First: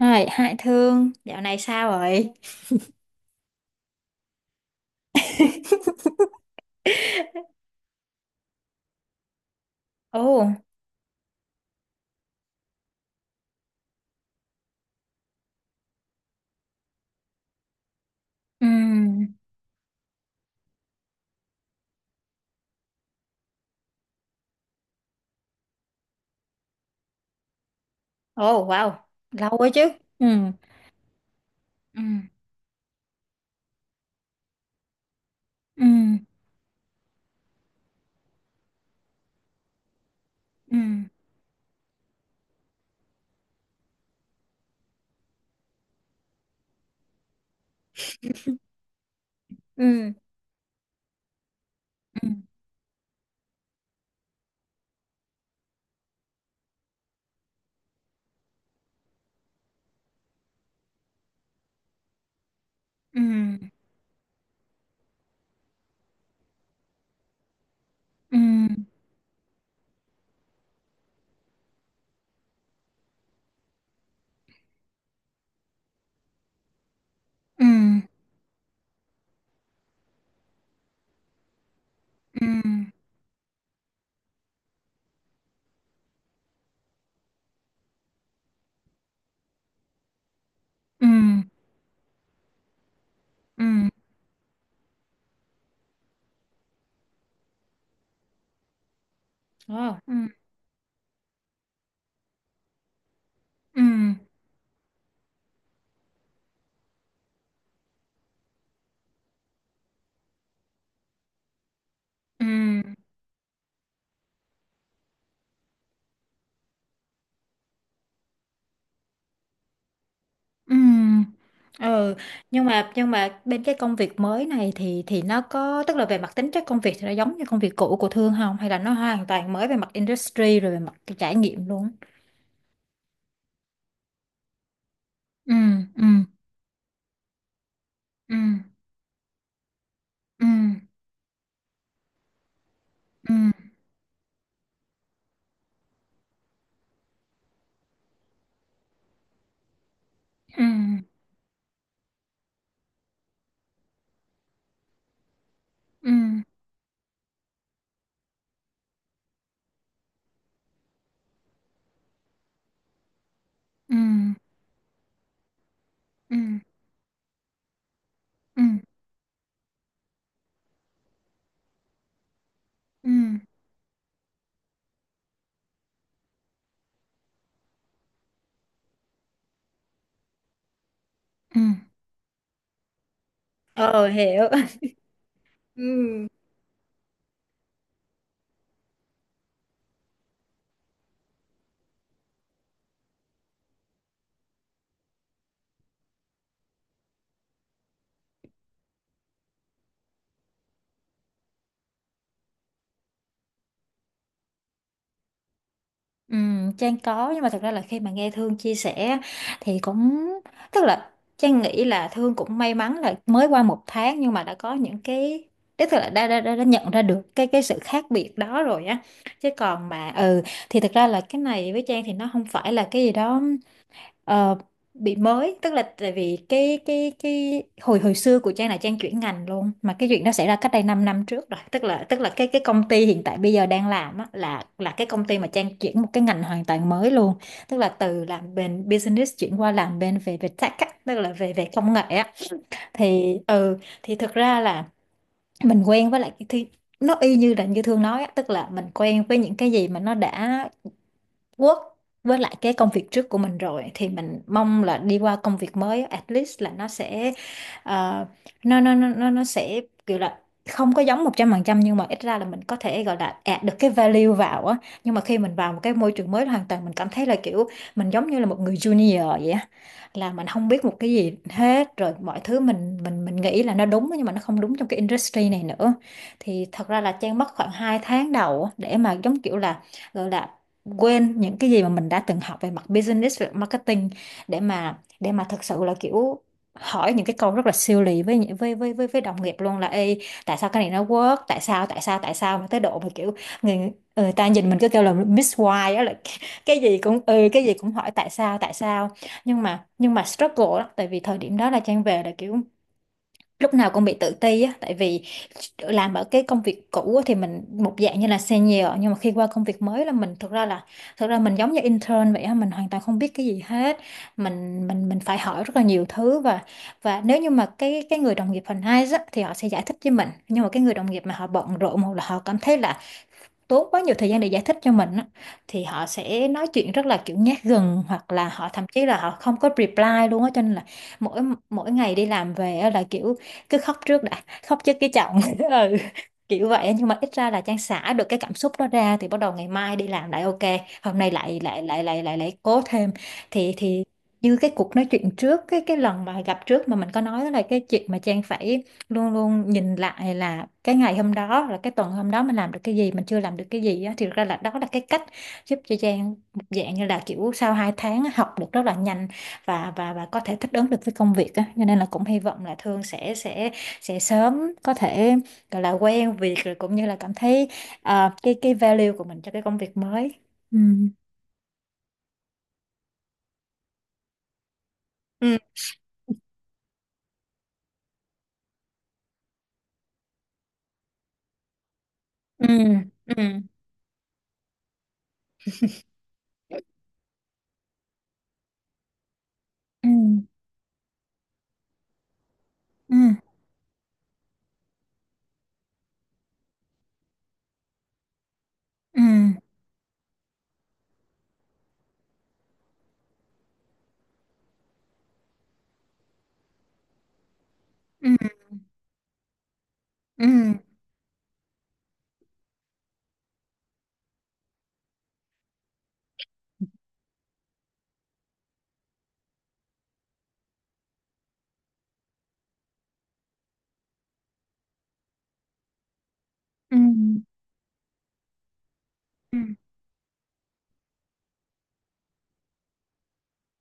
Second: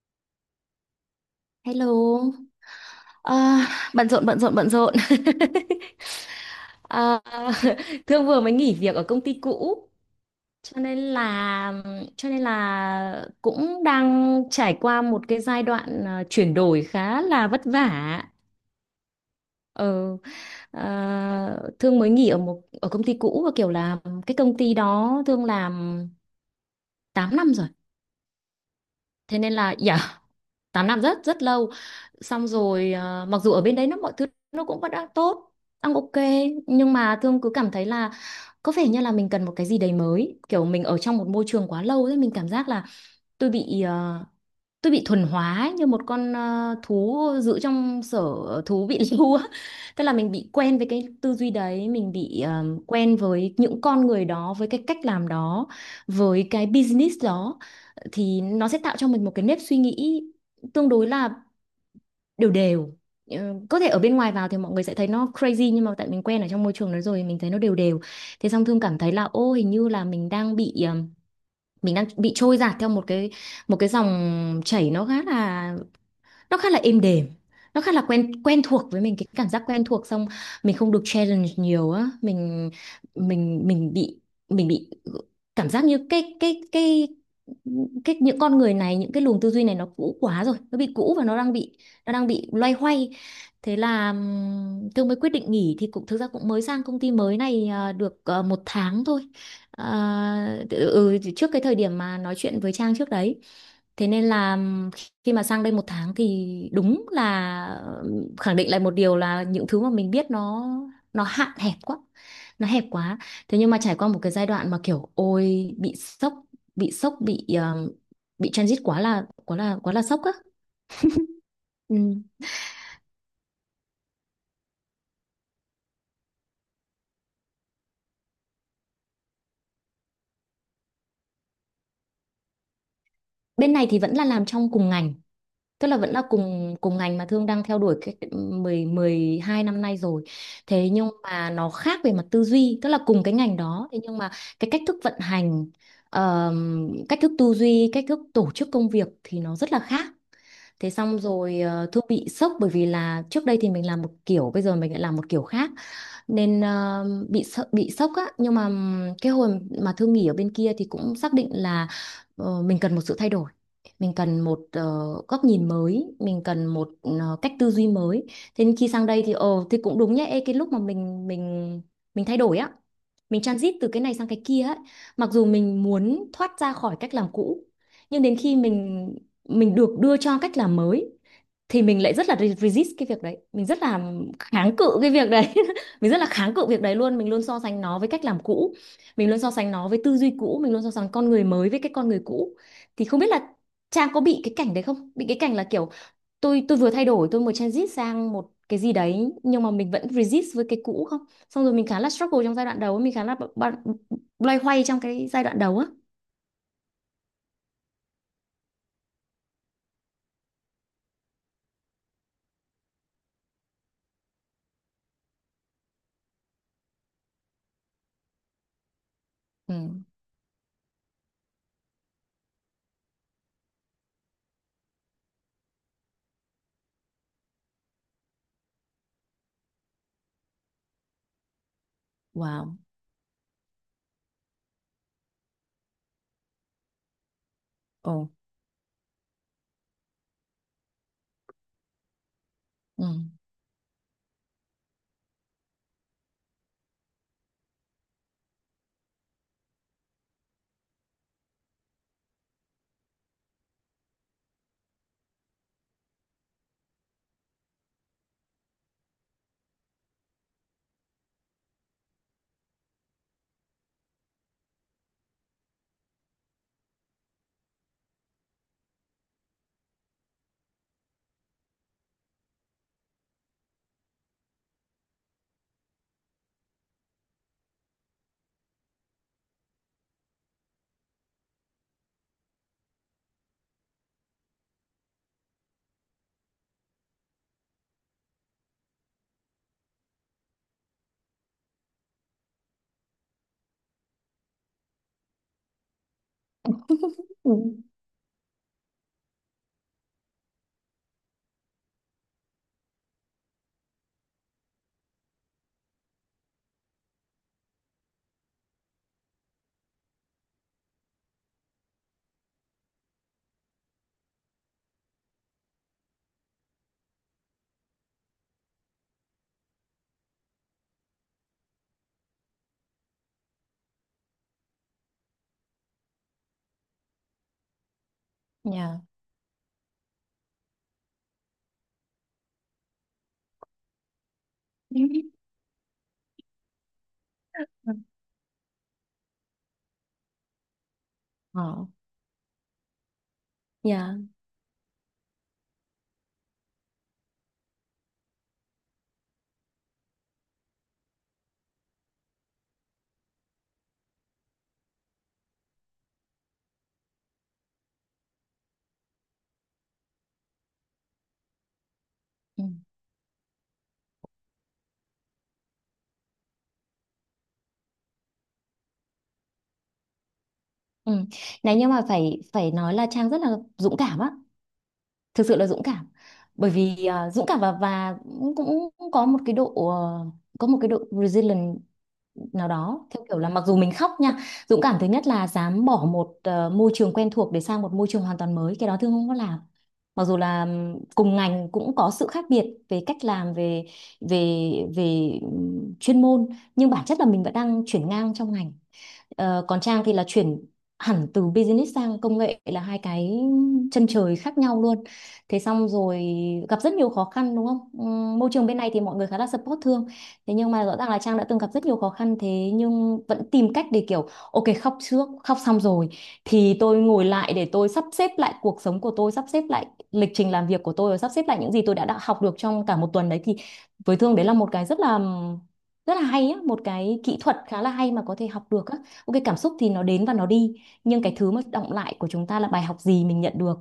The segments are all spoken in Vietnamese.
Hai Thương, dạo này sao rồi? Hello. à, Bận rộn bận rộn bận rộn. à, Thương vừa mới nghỉ việc ở công ty cũ, Ồ. cho nên là cho nên là cũng đang trải qua một cái giai đoạn chuyển đổi khá là vất vả. Ừm. Ờ, Thương mới nghỉ ở một ở công ty cũ và kiểu là cái công ty đó Thương làm 8 năm rồi. Ồ, wow, Thế lâu nên quá là chứ. yeah, Ừm. 8 năm rất rất lâu, Ừm. xong rồi à, mặc dù ở bên đấy nó mọi thứ nó cũng vẫn đang tốt, đang ok, Ừm. nhưng mà Thương cứ cảm thấy là có vẻ như là mình cần một cái gì đấy mới, kiểu mình ở trong một môi trường quá lâu ấy, mình cảm giác là tôi bị tôi bị thuần hóa ấy, như một con thú giữ trong sở thú bị lưu á, tức Ừm. là mình bị quen với cái tư duy đấy, mình Ừm. bị quen với những con người đó, với cái cách làm đó, với cái business đó, thì nó sẽ tạo cho mình một cái nếp suy nghĩ tương đối là đều đều. Ờ, có thể ở bên ngoài vào thì mọi người sẽ thấy nó crazy, nhưng mà tại mình quen ở trong môi trường đó rồi mình thấy nó đều đều, thế xong Ừm. Thương Ừm. cảm thấy là ô hình như là mình đang bị mình đang bị trôi dạt theo một cái dòng chảy nó khá là, nó khá là êm đềm, nó khá Ừm. là quen quen thuộc với mình, cái cảm giác quen thuộc, xong mình không được challenge nhiều á, Ừm. Ừm. mình mình bị mình bị cảm giác như cái những con người này, những cái luồng tư duy này nó cũ quá rồi, nó bị cũ và nó Ừm. đang bị nó đang bị loay hoay. Thế Ừm. là Thương mới quyết định nghỉ, thì cũng thực ra cũng mới sang công ty mới này được một tháng thôi. Wow. Ừm. Trước cái thời điểm mà nói chuyện với Trang trước đấy, thế Ừm. nên là khi mà sang đây một tháng thì đúng là ừ, khẳng định lại một điều là những thứ mà mình biết nó hạn hẹp quá, nó hẹp Ừm. quá. Thế nhưng mà trải qua một cái giai đoạn mà kiểu ôi bị sốc, bị sốc bị ờ, bị transit quá là quá là quá là sốc á. Ừ. Ừ, Ừ. nhưng mà bên cái công việc mới này thì nó có, tức là về mặt tính chất công việc thì nó giống như công việc cũ của Thương không, hay là nó hoàn toàn mới về mặt industry rồi về mặt cái trải nghiệm luôn? Bên này thì vẫn là làm trong cùng ngành, Ừ. tức là Ừ. vẫn là cùng cùng ngành mà Thương đang theo đuổi cái Ừ. 10 12 năm nay rồi. Ừ. Thế nhưng mà nó khác về mặt tư duy, tức là cùng Ừ. cái ngành đó, thế nhưng mà cái cách thức vận hành, cách thức tư duy, cách thức tổ chức công việc thì nó rất là khác. Ừ. Thế xong rồi Thư bị sốc bởi vì là trước đây thì mình làm một kiểu, bây giờ mình lại làm một kiểu khác, Ừ. nên bị sợ, bị sốc á, nhưng mà cái hồi mà Thư nghỉ ở bên kia thì cũng xác định là ờ, mình cần một sự thay đổi, Ừ. mình cần một góc nhìn mới, Ừ. mình cần một cách tư duy mới. Ừ. Thế nên Ừ. khi sang đây thì ờ thì cũng đúng nhá. Ê, cái lúc mà mình thay đổi á, Ừ. mình transit từ cái này sang cái kia ấy, mặc dù mình muốn thoát ra khỏi cách làm cũ, nhưng đến khi mình được đưa cho cách làm mới Ừ. thì mình lại rất là resist cái việc đấy, mình rất là Ờ, hiểu. kháng cự cái việc đấy Ừ. mình rất là kháng cự việc đấy luôn, mình luôn so sánh nó với cách làm cũ, mình luôn so sánh nó với tư duy cũ, mình luôn so sánh con người mới với cái con người cũ, thì không biết là Trang có bị cái cảnh đấy không, bị cái cảnh là kiểu tôi vừa thay đổi, tôi vừa transit sang một cái gì đấy nhưng mà mình vẫn resist với cái cũ không, xong rồi mình khá là struggle trong giai đoạn đầu, mình khá là loay hoay trong cái giai đoạn đầu á. Ừ, Trang có, nhưng mà thật ra là khi mà nghe Thương chia sẻ á, thì cũng tức là Trang nghĩ là Thương cũng may mắn là mới qua 1 tháng nhưng mà đã có những cái, tức là đã nhận ra được cái sự khác biệt đó rồi á, chứ Ừ. còn mà ừ, thì thật ra là cái này với Trang thì nó không phải là cái gì đó ờ, bị mới. Tức là tại vì cái hồi hồi xưa của Trang là Trang chuyển ngành luôn, mà cái chuyện đó xảy ra cách đây 5 năm trước rồi. Tức là cái Wow. công ty hiện tại bây giờ đang làm á, là cái công ty mà Trang chuyển một cái ngành hoàn toàn mới luôn, tức là từ Ồ. làm bên business chuyển qua làm bên về về tech á, tức là về về công nghệ á. Ừ. Thì ừ, thì thực ra là mình quen với lại cái thi, nó y như là như Thương nói á, tức là mình quen với những cái gì mà nó đã work với lại cái công việc trước của mình rồi, thì mình mong là đi qua công việc mới á, at least là nó sẽ ờ, nó sẽ kiểu là không có giống 100%, nhưng mà ít ra là mình có thể gọi là add được cái value vào á. Nhưng mà khi mình vào một cái môi trường mới hoàn toàn, mình cảm thấy là kiểu mình giống như là một người junior vậy á, là mình không biết một cái gì hết, rồi mọi thứ mình nghĩ là nó đúng nhưng mà nó không đúng trong cái industry này nữa. Thì thật ra là Trang mất khoảng 2 tháng đầu á, để mà giống kiểu là gọi là quên những cái gì mà mình đã từng học về mặt business, về marketing, để mà thực sự là kiểu hỏi những cái câu rất là siêu lì với với đồng nghiệp luôn là Ê, tại sao cái này nó work, tại sao mà tới độ mà kiểu người người ta nhìn mình cứ kêu là Miss Why á, là cái gì cũng ừ, Ừ. cái gì cũng hỏi tại sao, tại sao. Nhưng mà struggle đó, tại vì thời điểm đó là Trang về là kiểu lúc nào cũng bị tự ti á, tại vì làm ở cái công việc cũ á thì mình một dạng như là senior, nhưng mà khi qua công việc mới là mình thực ra là thực ra mình giống như intern vậy á, mình hoàn toàn không biết cái gì hết. Mình phải hỏi rất là nhiều thứ, và nếu như mà cái người đồng nghiệp phần hai á, thì họ sẽ giải thích với mình, nhưng mà cái người đồng nghiệp mà họ bận rộn, hoặc là họ cảm thấy là tốn quá nhiều thời gian để giải thích cho mình á, thì họ sẽ nói chuyện rất là kiểu nhát gừng, hoặc là họ thậm Yeah. chí là họ không có reply luôn á, cho nên là mỗi mỗi ngày đi làm về á là kiểu cứ khóc trước, đã khóc trước Ừ. cái chồng ừ, kiểu vậy á. Nhưng mà ít ra là Trang xả được cái cảm xúc đó ra, thì bắt đầu ngày mai đi làm lại ok, hôm nay lại lại Ờ, lại lại lại lại cố thêm. Thì yeah. như cái cuộc nói chuyện trước, cái lần mà gặp trước mà mình có nói là cái chuyện mà Trang phải luôn luôn nhìn lại là cái ngày hôm đó, là cái tuần hôm đó mình làm được cái gì, mình chưa làm được cái gì á, thì thực ra là đó là cái cách giúp cho Trang một dạng như là kiểu sau 2 tháng á, học được rất là nhanh, và có thể thích ứng được với công việc á, cho nên là cũng hy Ừ. vọng là Thương sẽ sớm có thể gọi là quen việc, rồi cũng như là cảm thấy ờ, cái value của mình cho cái công việc mới. Ừ. Ừ. Này nhưng mà phải phải nói là Trang rất là dũng cảm á, thực sự Ừ. là dũng cảm. Bởi vì à, dũng cảm và cũng cũng có một cái độ có một cái độ resilient Ừ. nào đó, theo Ừ. kiểu là mặc dù mình khóc nha, dũng cảm thứ nhất là dám bỏ một môi trường quen thuộc để sang một môi trường hoàn toàn mới, cái đó Thương không có làm. Ừ. Mặc dù là cùng ngành cũng có sự khác biệt về Ừ. cách làm, về về về chuyên môn, nhưng bản chất là mình vẫn đang chuyển ngang trong ngành. Ừ. Ờ, còn Trang thì là chuyển hẳn từ business sang công nghệ, là hai cái chân trời khác nhau luôn. Thế xong rồi gặp rất nhiều khó khăn đúng không? Ừ. Môi trường bên này thì mọi người khá là support Thương. Ừ. Thế nhưng mà rõ ràng là Trang đã từng gặp rất nhiều khó khăn, thế nhưng vẫn tìm cách để kiểu ok khóc trước, khóc xong rồi thì tôi ngồi lại để tôi sắp xếp lại cuộc sống của tôi, sắp xếp lại lịch trình làm việc của tôi và sắp xếp lại những gì tôi đã học được trong cả một tuần đấy, thì với Thương đấy là một cái rất là, rất là hay á, một Ừ. cái kỹ Ừ. thuật khá là hay mà có thể học được á. Ok, cảm Ừ. xúc thì nó đến và nó đi, nhưng cái thứ mà đọng lại của chúng ta là bài học gì mình nhận được,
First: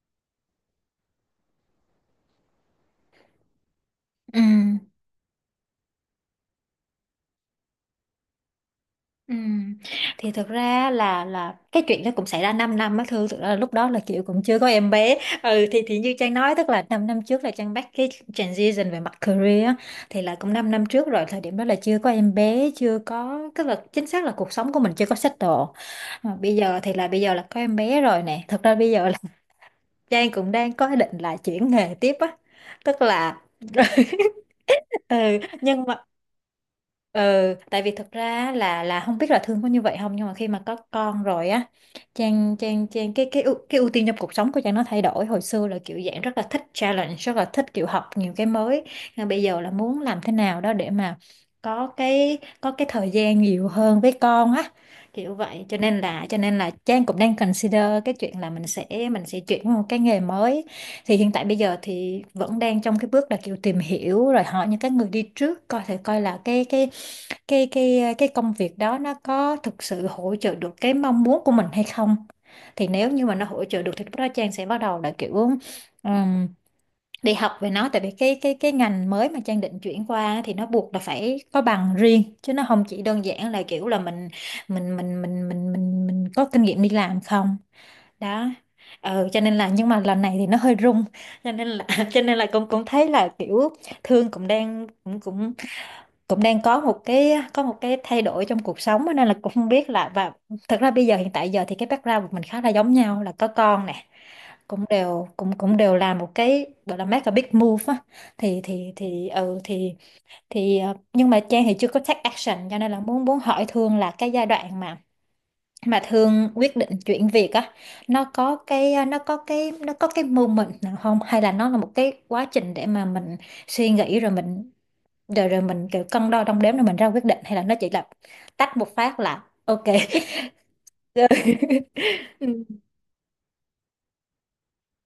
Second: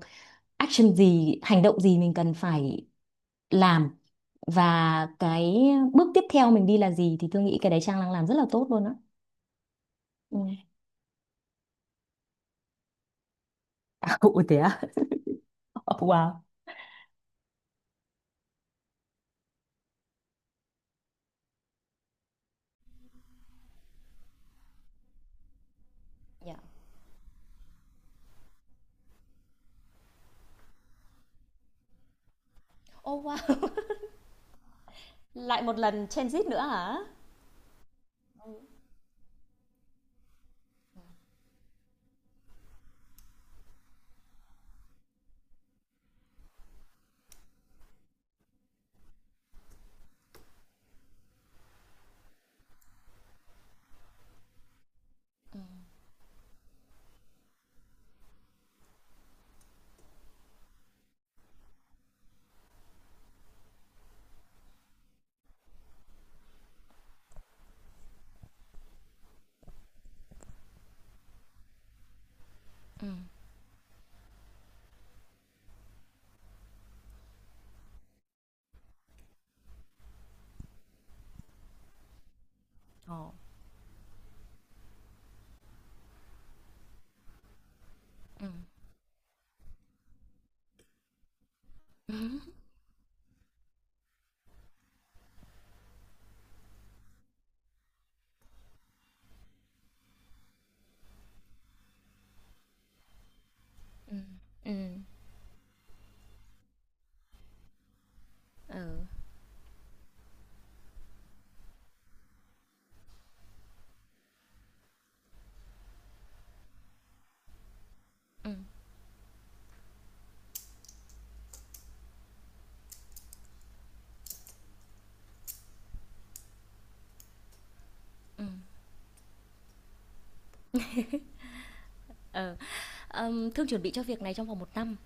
action gì, hành động gì mình cần phải làm, Ừ. và cái bước tiếp theo mình đi là gì, thì tôi nghĩ cái đấy Trang đang làm rất là tốt luôn á. Ừ. Thì Ừ. thực ra là cái chuyện đó cũng xảy ra 5 năm á, Thư thực ra là lúc đó là chị À, cũng ủa thế chưa có á? em bé. Ừ, thì như Trang Wow. nói tức là 5 năm trước là Trang bắt cái transition về mặt career á, thì là cũng 5 năm trước rồi. Thời điểm đó là chưa có em bé, chưa có, tức là chính xác là cuộc sống của mình chưa có settle. Mà bây giờ thì là bây giờ là có em bé rồi nè, thực ra bây giờ là Trang cũng đang có ý định là chuyển nghề tiếp á, tức Ô quá. là ừ, nhưng mà ừ, tại vì thực ra á, là không biết là thương có như vậy không, nhưng mà khi mà có con rồi á, Trang Trang Trang cái cái ưu tiên trong cuộc sống của Trang nó thay đổi. Hồi xưa là kiểu dạng rất là thích challenge, rất là thích kiểu học nhiều cái mới, nhưng bây giờ là muốn làm thế nào đó để mà có cái thời gian nhiều hơn với con á, kiểu vậy. Cho nên là Trang cũng đang consider cái chuyện là mình sẽ chuyển qua một cái nghề mới. Thì hiện tại bây giờ thì vẫn đang trong cái bước là kiểu tìm hiểu, rồi hỏi những cái người đi trước coi thể coi là cái cái công việc đó nó có thực sự hỗ trợ được cái mong muốn của mình hay không. Thì Ừ. nếu như mà nó hỗ trợ được thì lúc đó Trang sẽ bắt đầu là kiểu ừm, đi học về nó, tại vì cái cái ngành mới mà Trang định chuyển qua thì nó buộc là phải có bằng riêng, chứ nó không chỉ Ồ. đơn giản là kiểu là mình mình có kinh nghiệm đi làm không. Đó. Ừ. Ừ, cho nên là nhưng mà lần này thì nó hơi rung, cho nên là cho nên là cũng cũng thấy là kiểu Thương cũng đang cũng cũng cũng đang có một cái, có một cái thay đổi trong cuộc sống á, nên là cũng không biết là, và thật ra bây giờ hiện tại giờ thì cái background của mình khá là giống nhau, là có con nè, Ừ. Ừ. Ừ. cũng đều làm một cái gọi là make a big move á. thì thì Ừ. thì ừ, thì ờ, nhưng mà Trang thì chưa có take action, cho nên là muốn, muốn hỏi Thương là cái giai đoạn mà thường quyết định chuyển việc á, nó có cái à, nó có cái moment nào không, hay là nó là một cái quá trình để mà mình suy nghĩ, rồi mình rồi rồi mình kiểu cân đo đong đếm, rồi mình ra quyết định, hay là nó chỉ là tách một phát là ok rồi? Ừ. Ờ, Thương chuẩn bị cho việc này trong vòng một năm,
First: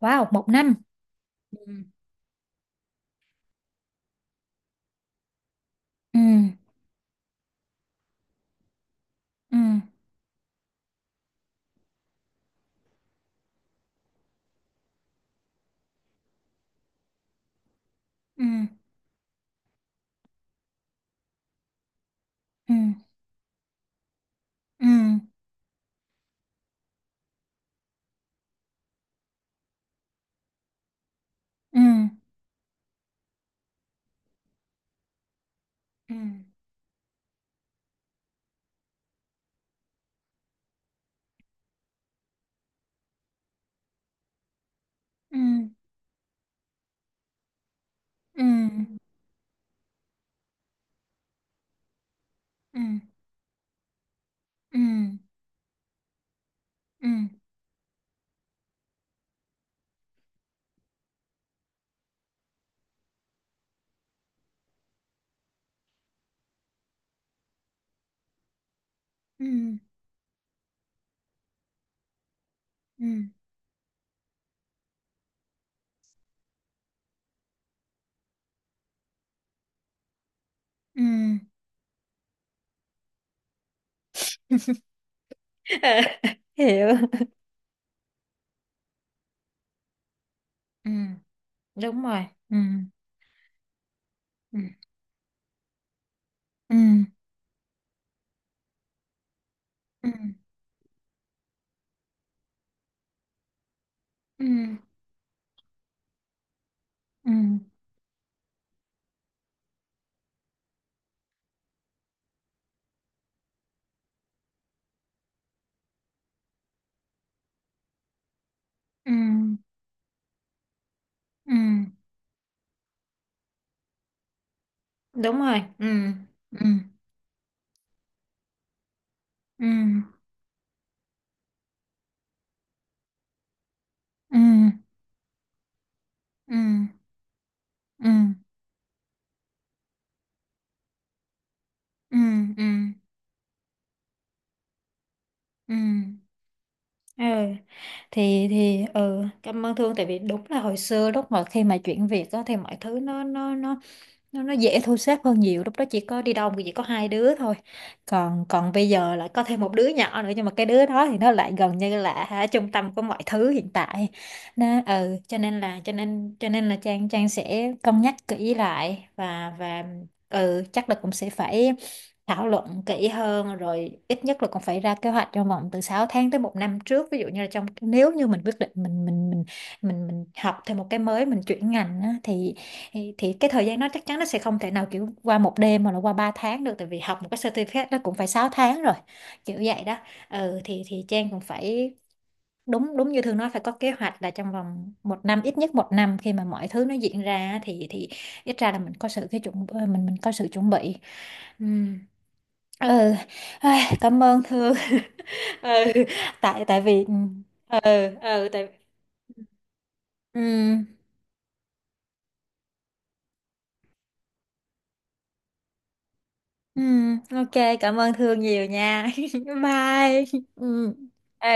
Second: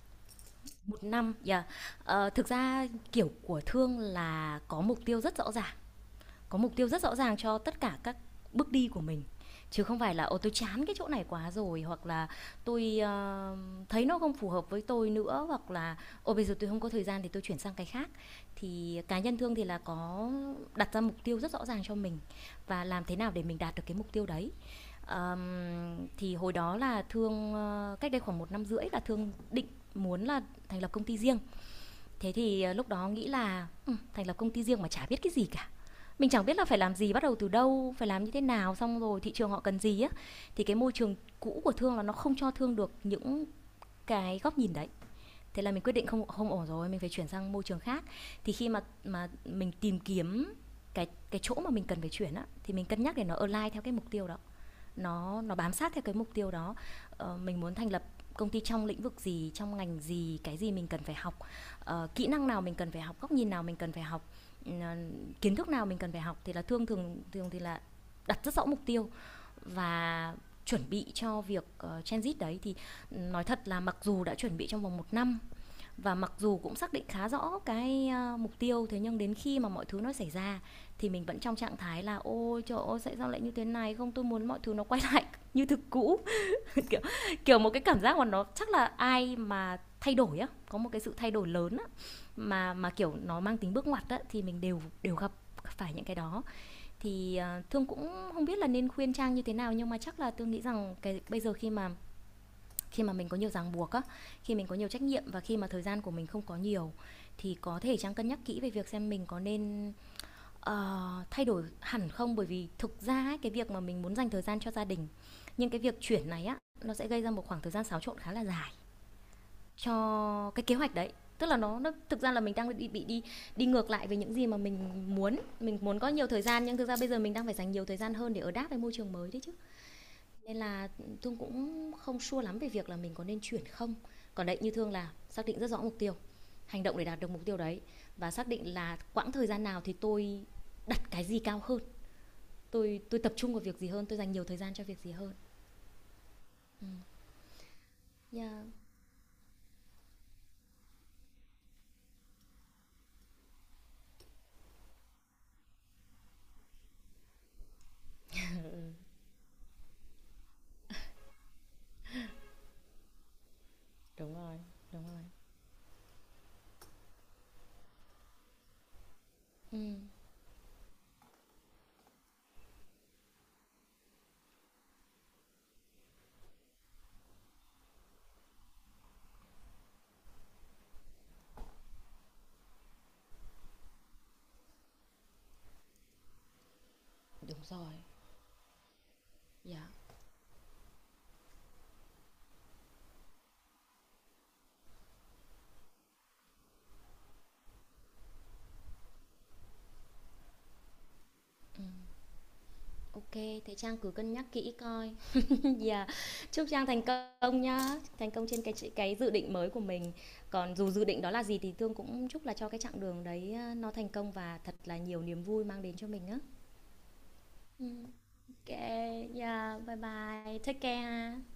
Wow, một năm. một năm yeah. Ừ. Ờ, thực ra kiểu của Thương là có mục tiêu rất rõ ràng, Ừ. có mục tiêu rất rõ ràng cho tất cả các bước đi của mình, Ừ. chứ không phải là ô tôi chán cái chỗ này quá rồi, hoặc là tôi ờ, thấy nó không phù hợp với tôi nữa, hoặc là ô bây giờ tôi không có thời gian thì tôi chuyển sang cái khác. Ừ. Thì cá nhân Thương thì là có đặt ra mục tiêu rất rõ ràng cho mình, Ừ. và làm thế nào để mình đạt được cái mục tiêu đấy. Ừ. Thì hồi đó là Thương ờ, cách đây khoảng một năm rưỡi là Thương định muốn là thành lập công ty riêng. Ừ. Thế thì ờ, lúc đó nghĩ là ừ, thành lập công ty riêng mà chả biết cái gì cả, Ừ. mình chẳng biết là phải làm gì, bắt đầu từ đâu, phải làm như thế nào, xong rồi thị trường họ cần gì á, thì cái môi trường cũ của Thương là nó không cho Thương được những cái góc nhìn đấy, thế là mình quyết định không, không ổn rồi, mình phải chuyển sang môi trường khác. Ừ. Thì khi mà Ừ. Mình tìm kiếm cái chỗ mà mình cần phải chuyển á, thì Ừ. mình cân nhắc để nó align theo cái mục tiêu đó, Ừ. nó bám sát theo cái mục tiêu đó. Ừ. Ờ, mình muốn thành lập công ty trong lĩnh vực gì, trong ngành gì, cái gì mình cần phải học, ờ, kỹ năng nào mình cần phải học, góc nhìn nào mình cần phải học, ừ, ờ, kiến thức nào mình cần phải học, thì là thường thường thường thì là đặt rất rõ mục tiêu Ừ. và chuẩn bị cho việc transit đấy. Thì ừ, Ừ. nói thật là mặc dù đã chuẩn bị trong vòng một năm và mặc dù cũng xác định khá rõ cái mục tiêu, thế nhưng đến khi mà mọi thứ nó xảy ra thì mình Ừ. vẫn trong trạng thái là ôi trời ơi tại sao lại như thế này, không tôi muốn mọi thứ nó quay lại như thực Ờ, cũ. hiểu. Kiểu, kiểu một cái cảm giác mà nó chắc là ai mà thay đổi á, có một Ừ, cái sự thay đổi lớn á, đúng rồi. Ừ. Mà kiểu nó mang tính bước ngoặt á, thì Ừ. mình đều đều gặp phải những cái đó. Ừ. Thì à, Thương cũng không biết là nên khuyên Trang như thế nào, nhưng mà Ừ. chắc là tôi nghĩ rằng cái bây giờ khi mà mình có nhiều ràng buộc á, Ừ. khi mình có nhiều trách nhiệm và khi mà thời gian của mình không có nhiều, Ừ. thì có thể Trang cân nhắc kỹ về việc xem mình có nên ờ, thay đổi hẳn không. Bởi vì thực ra ấy, cái việc mà mình muốn dành thời gian cho gia đình, nhưng cái việc chuyển này á, nó sẽ gây ra một khoảng thời gian xáo trộn khá là dài Ừ. cho cái kế hoạch đấy. Tức Ừ, là nó thực ra là mình đang bị đi, đi ngược lại với những gì mà mình muốn, đúng rồi. mình Ừ. muốn có nhiều thời gian Ừ. nhưng thực ra bây giờ mình đang phải dành nhiều thời gian hơn để ở đáp với môi trường mới đấy chứ, Ừ. nên là Thương cũng không sure lắm về việc là mình có nên chuyển không. Ừ. Còn đấy, như Thương là xác định rất rõ mục tiêu, Ừ. hành động để đạt được mục tiêu đấy, Ừ. và xác định là quãng thời gian nào thì tôi đặt cái gì cao hơn, Ừ. Ừ. tôi tập trung vào việc gì hơn, tôi dành nhiều thời gian cho việc gì hơn. Ừ. Ừ, Yeah. thì ừ, cảm ơn Thương, tại vì đúng là hồi xưa lúc mà khi mà chuyển việc á, thì mọi thứ nó dễ thu xếp hơn nhiều. Lúc đó chỉ có đi đâu thì chỉ có hai đứa thôi, còn còn bây giờ lại có thêm một đứa nhỏ nữa, nhưng mà cái đứa đó thì nó lại gần như là hả, trung tâm của mọi thứ hiện tại Đúng rồi, nó. đúng Ừ, rồi. cho nên là Trang Trang sẽ cân nhắc kỹ lại, và ừ chắc là cũng sẽ phải thảo luận kỹ hơn, rồi ít nhất là cũng phải ra kế hoạch trong vòng từ 6 tháng tới một năm trước. Ví dụ như là trong nếu như mình quyết định mình học thêm một cái mới, mình chuyển ngành á, thì thì cái thời gian nó chắc chắn nó sẽ không thể nào kiểu qua một đêm mà là qua 3 tháng được, tại vì học một cái Đúng certificate rồi. nó cũng phải 6 tháng rồi, kiểu Dạ. vậy Yeah. đó. Ừ, thì Trang cũng phải, đúng đúng như Thương nói, phải có kế hoạch là trong vòng 1 năm, ít nhất 1 năm, khi mà mọi thứ nó diễn ra á, thì ít ra là mình có sự cái chuẩn ờ, mình có sự chuẩn bị. Ừ. Ừ. Ok, thế Ai, Trang cứ cảm cân ơn nhắc Thương. kỹ coi. Ừ. Dạ, tại chúc tại Trang thành vì công nhá, ừ, thành công ừ, trên tại, cái dự định mới của mình. Còn dù ừ. dự định đó là gì thì Thương cũng chúc là cho cái chặng đường đấy, ờ, nó thành công và thật là nhiều niềm vui mang đến cho mình á. Ừ, ok, cảm ơn Thương nhiều nha. Bye. Ừ. Ừ.